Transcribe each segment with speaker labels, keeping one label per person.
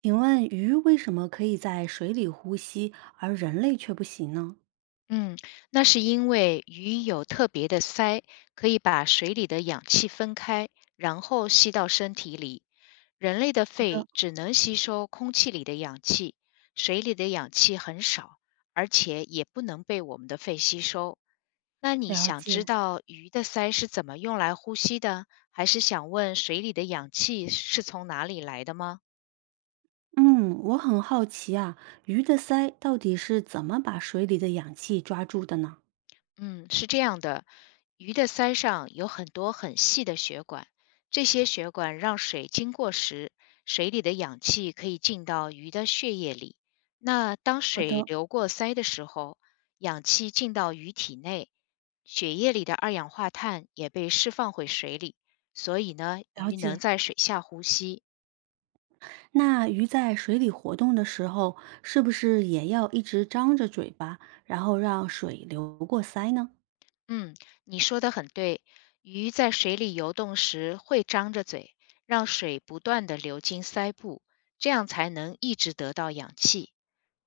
Speaker 1: 请问鱼为什么可以在水里呼吸，而人类却不行呢？
Speaker 2: 嗯，那是因为鱼有特别的鳃，可以把水里的氧气分开，然后吸到身体里。人类的
Speaker 1: 好的，
Speaker 2: 肺只能吸收空气里的氧气，水里的氧气很少，而且也不能被我们的肺吸收。那你
Speaker 1: 了
Speaker 2: 想知
Speaker 1: 解。
Speaker 2: 道鱼的鳃是怎么用来呼吸的，还是想问水里的氧气是从哪里来的吗？
Speaker 1: 嗯，我很好奇啊，鱼的鳃到底是怎么把水里的氧气抓住的呢？
Speaker 2: 嗯，是这样的，鱼的鳃上有很多很细的血管，这些血管让水经过时，水里的氧气可以进到鱼的血液里。那当
Speaker 1: 好
Speaker 2: 水
Speaker 1: 的，
Speaker 2: 流过鳃的时候，氧气进到鱼体内，血液里的二氧化碳也被释放回水里，所以呢，
Speaker 1: 了
Speaker 2: 鱼能
Speaker 1: 解。
Speaker 2: 在水下呼吸。
Speaker 1: 那鱼在水里活动的时候，是不是也要一直张着嘴巴，然后让水流过鳃呢？
Speaker 2: 嗯，你说的很对。鱼在水里游动时会张着嘴，让水不断的流进鳃部，这样才能一直得到氧气。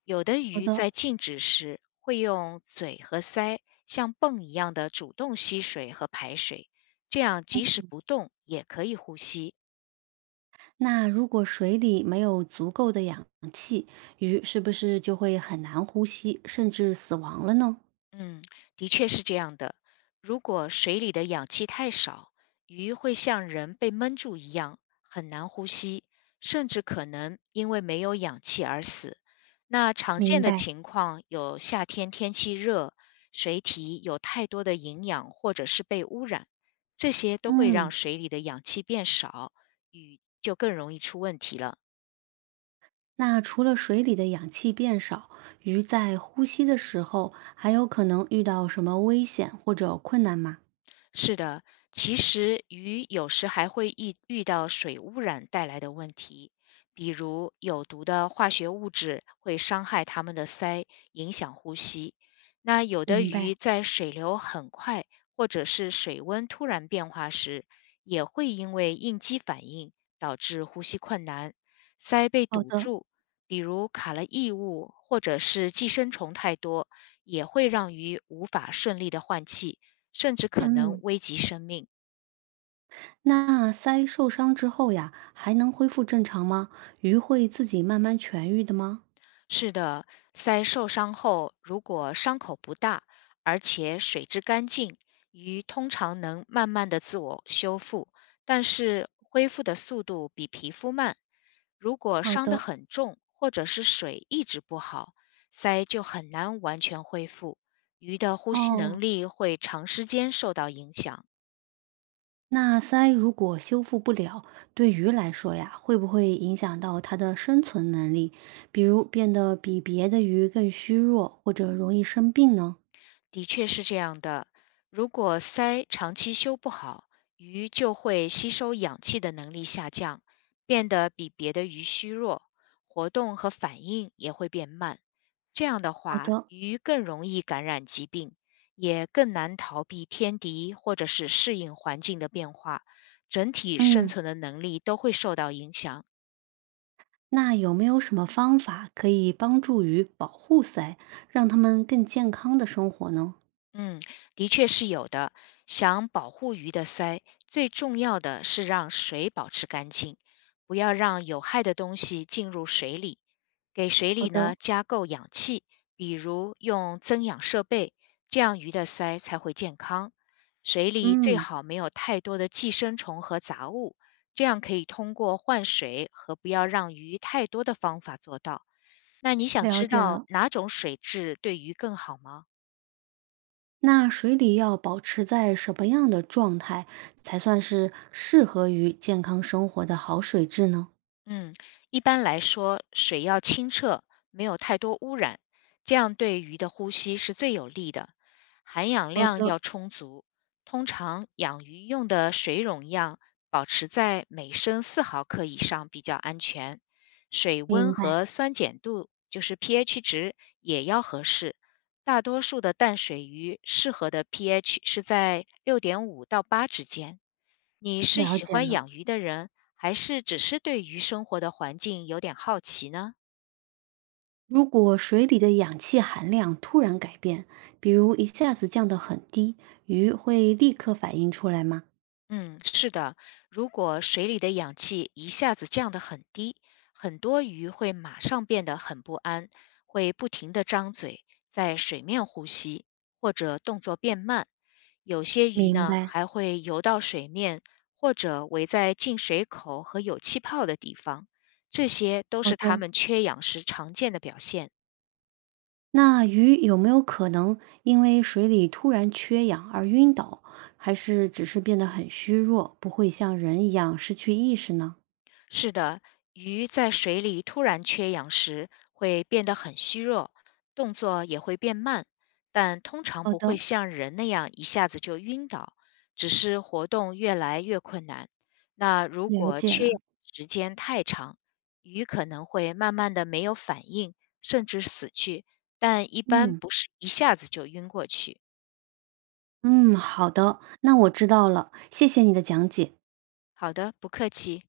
Speaker 2: 有的
Speaker 1: 好
Speaker 2: 鱼
Speaker 1: 的。
Speaker 2: 在静止时会用嘴和鳃像泵一样的主动吸水和排水，这样即使
Speaker 1: 嗯
Speaker 2: 不动也可以呼吸。
Speaker 1: 那如果水里没有足够的氧气，鱼是不是就会很难呼吸，甚至死亡了呢？
Speaker 2: 嗯，的确是这样的。如果水里的氧气太少，鱼会像人被闷住一样，很难呼吸，甚至可能因为没有氧气而死。那常见
Speaker 1: 明
Speaker 2: 的
Speaker 1: 白。
Speaker 2: 情况有夏天天气热，水体有太多的营养或者是被污染，这些都会让
Speaker 1: 嗯，
Speaker 2: 水里的氧气变少，鱼就更容易出问题了。
Speaker 1: 那除了水里的氧气变少，鱼在呼吸的时候还有可能遇到什么危险或者困难吗？
Speaker 2: 是的，其实鱼有时还会遇到水污染带来的问题，比如有毒的化学物质会伤害它们的鳃，影响呼吸。那有的
Speaker 1: 明白。
Speaker 2: 鱼在水流很快或者是水温突然变化时，也会因为应激反应导致呼吸困难，鳃被
Speaker 1: 好
Speaker 2: 堵
Speaker 1: 的，
Speaker 2: 住，比如卡了异物或者是寄生虫太多，也会让鱼无法顺利的换气。甚至可能
Speaker 1: 嗯，
Speaker 2: 危及生命。
Speaker 1: 那鳃受伤之后呀，还能恢复正常吗？鱼会自己慢慢痊愈的吗？
Speaker 2: 是的，鳃受伤后，如果伤口不大，而且水质干净，鱼通常能慢慢的自我修复，但是恢复的速度比皮肤慢。如果
Speaker 1: 好
Speaker 2: 伤得
Speaker 1: 的，
Speaker 2: 很重，或者是水一直不好，鳃就很难完全恢复，鱼的呼吸
Speaker 1: 哦，
Speaker 2: 能力会长时间受到影响。
Speaker 1: 那鳃如果修复不了，对鱼来说呀，会不会影响到它的生存能力？比如变得比别的鱼更虚弱，或者容易生病呢？
Speaker 2: 的确是这样的。如果鳃长期修不好，鱼就会吸收氧气的能力下降，变得比别的鱼虚弱，活动和反应也会变慢。这样的
Speaker 1: 好
Speaker 2: 话，
Speaker 1: 的，
Speaker 2: 鱼更容易感染疾病，也更难逃避天敌或者是适应环境的变化，整体生
Speaker 1: 嗯。
Speaker 2: 存的能力都会受到影响。
Speaker 1: 那有没有什么方法可以帮助于保护鳃，让它们更健康的生活呢？
Speaker 2: 嗯，的确是有的。想保护鱼的鳃，最重要的是让水保持干净，不要让有害的东西进入水里。给水
Speaker 1: 好
Speaker 2: 里呢
Speaker 1: 的，
Speaker 2: 加够氧气，比如用增氧设备，这样鱼的鳃才会健康。水里最
Speaker 1: 嗯，
Speaker 2: 好没有太多的寄生虫和杂物，这样可以通过换水和不要让鱼太多的方法做到。那你想
Speaker 1: 了
Speaker 2: 知
Speaker 1: 解
Speaker 2: 道
Speaker 1: 了。
Speaker 2: 哪种水质对鱼更好吗？
Speaker 1: 那水里要保持在什么样的状态，才算是适合于健康生活的好水质呢？
Speaker 2: 嗯，一般来说，水要清澈，没有太多污染，这样对鱼的呼吸是最有利的。含氧
Speaker 1: 好
Speaker 2: 量
Speaker 1: 的，
Speaker 2: 要充足，通常养鱼用的水溶样保持在每升4毫克以上比较安全。水
Speaker 1: 明
Speaker 2: 温
Speaker 1: 白，
Speaker 2: 和酸碱度，就是 pH 值也要合适。大多数的淡水鱼适合的 pH 是在6.5到8之间。你是
Speaker 1: 了
Speaker 2: 喜
Speaker 1: 解
Speaker 2: 欢
Speaker 1: 了。
Speaker 2: 养鱼的人，还是只是对鱼生活的环境有点好奇呢？
Speaker 1: 如果水里的氧气含量突然改变，比如一下子降得很低，鱼会立刻反应出来吗？
Speaker 2: 嗯，是的，如果水里的氧气一下子降得很低，很多鱼会马上变得很不安，会不停地张嘴，在水面呼吸，或者动作变慢。有些鱼
Speaker 1: 明
Speaker 2: 呢，
Speaker 1: 白，
Speaker 2: 还会游到水面，或者围在进水口和有气泡的地方，这些都
Speaker 1: 好
Speaker 2: 是它
Speaker 1: 的。
Speaker 2: 们缺氧时常见的表现。
Speaker 1: 那鱼有没有可能因为水里突然缺氧而晕倒，还是只是变得很虚弱，不会像人一样失去意识呢？
Speaker 2: 是的，鱼在水里突然缺氧时会变得很虚弱，动作也会变慢，但通常
Speaker 1: 好
Speaker 2: 不会
Speaker 1: 的，
Speaker 2: 像人那样一下子就晕倒，只是活动越来越困难。那如
Speaker 1: 了
Speaker 2: 果
Speaker 1: 解
Speaker 2: 缺
Speaker 1: 了。
Speaker 2: 氧时间太长，鱼可能会慢慢的没有反应，甚至死去，但一般
Speaker 1: 嗯
Speaker 2: 不是一下子就晕过去。
Speaker 1: 嗯，好的，那我知道了，谢谢你的讲解。
Speaker 2: 好的，不客气。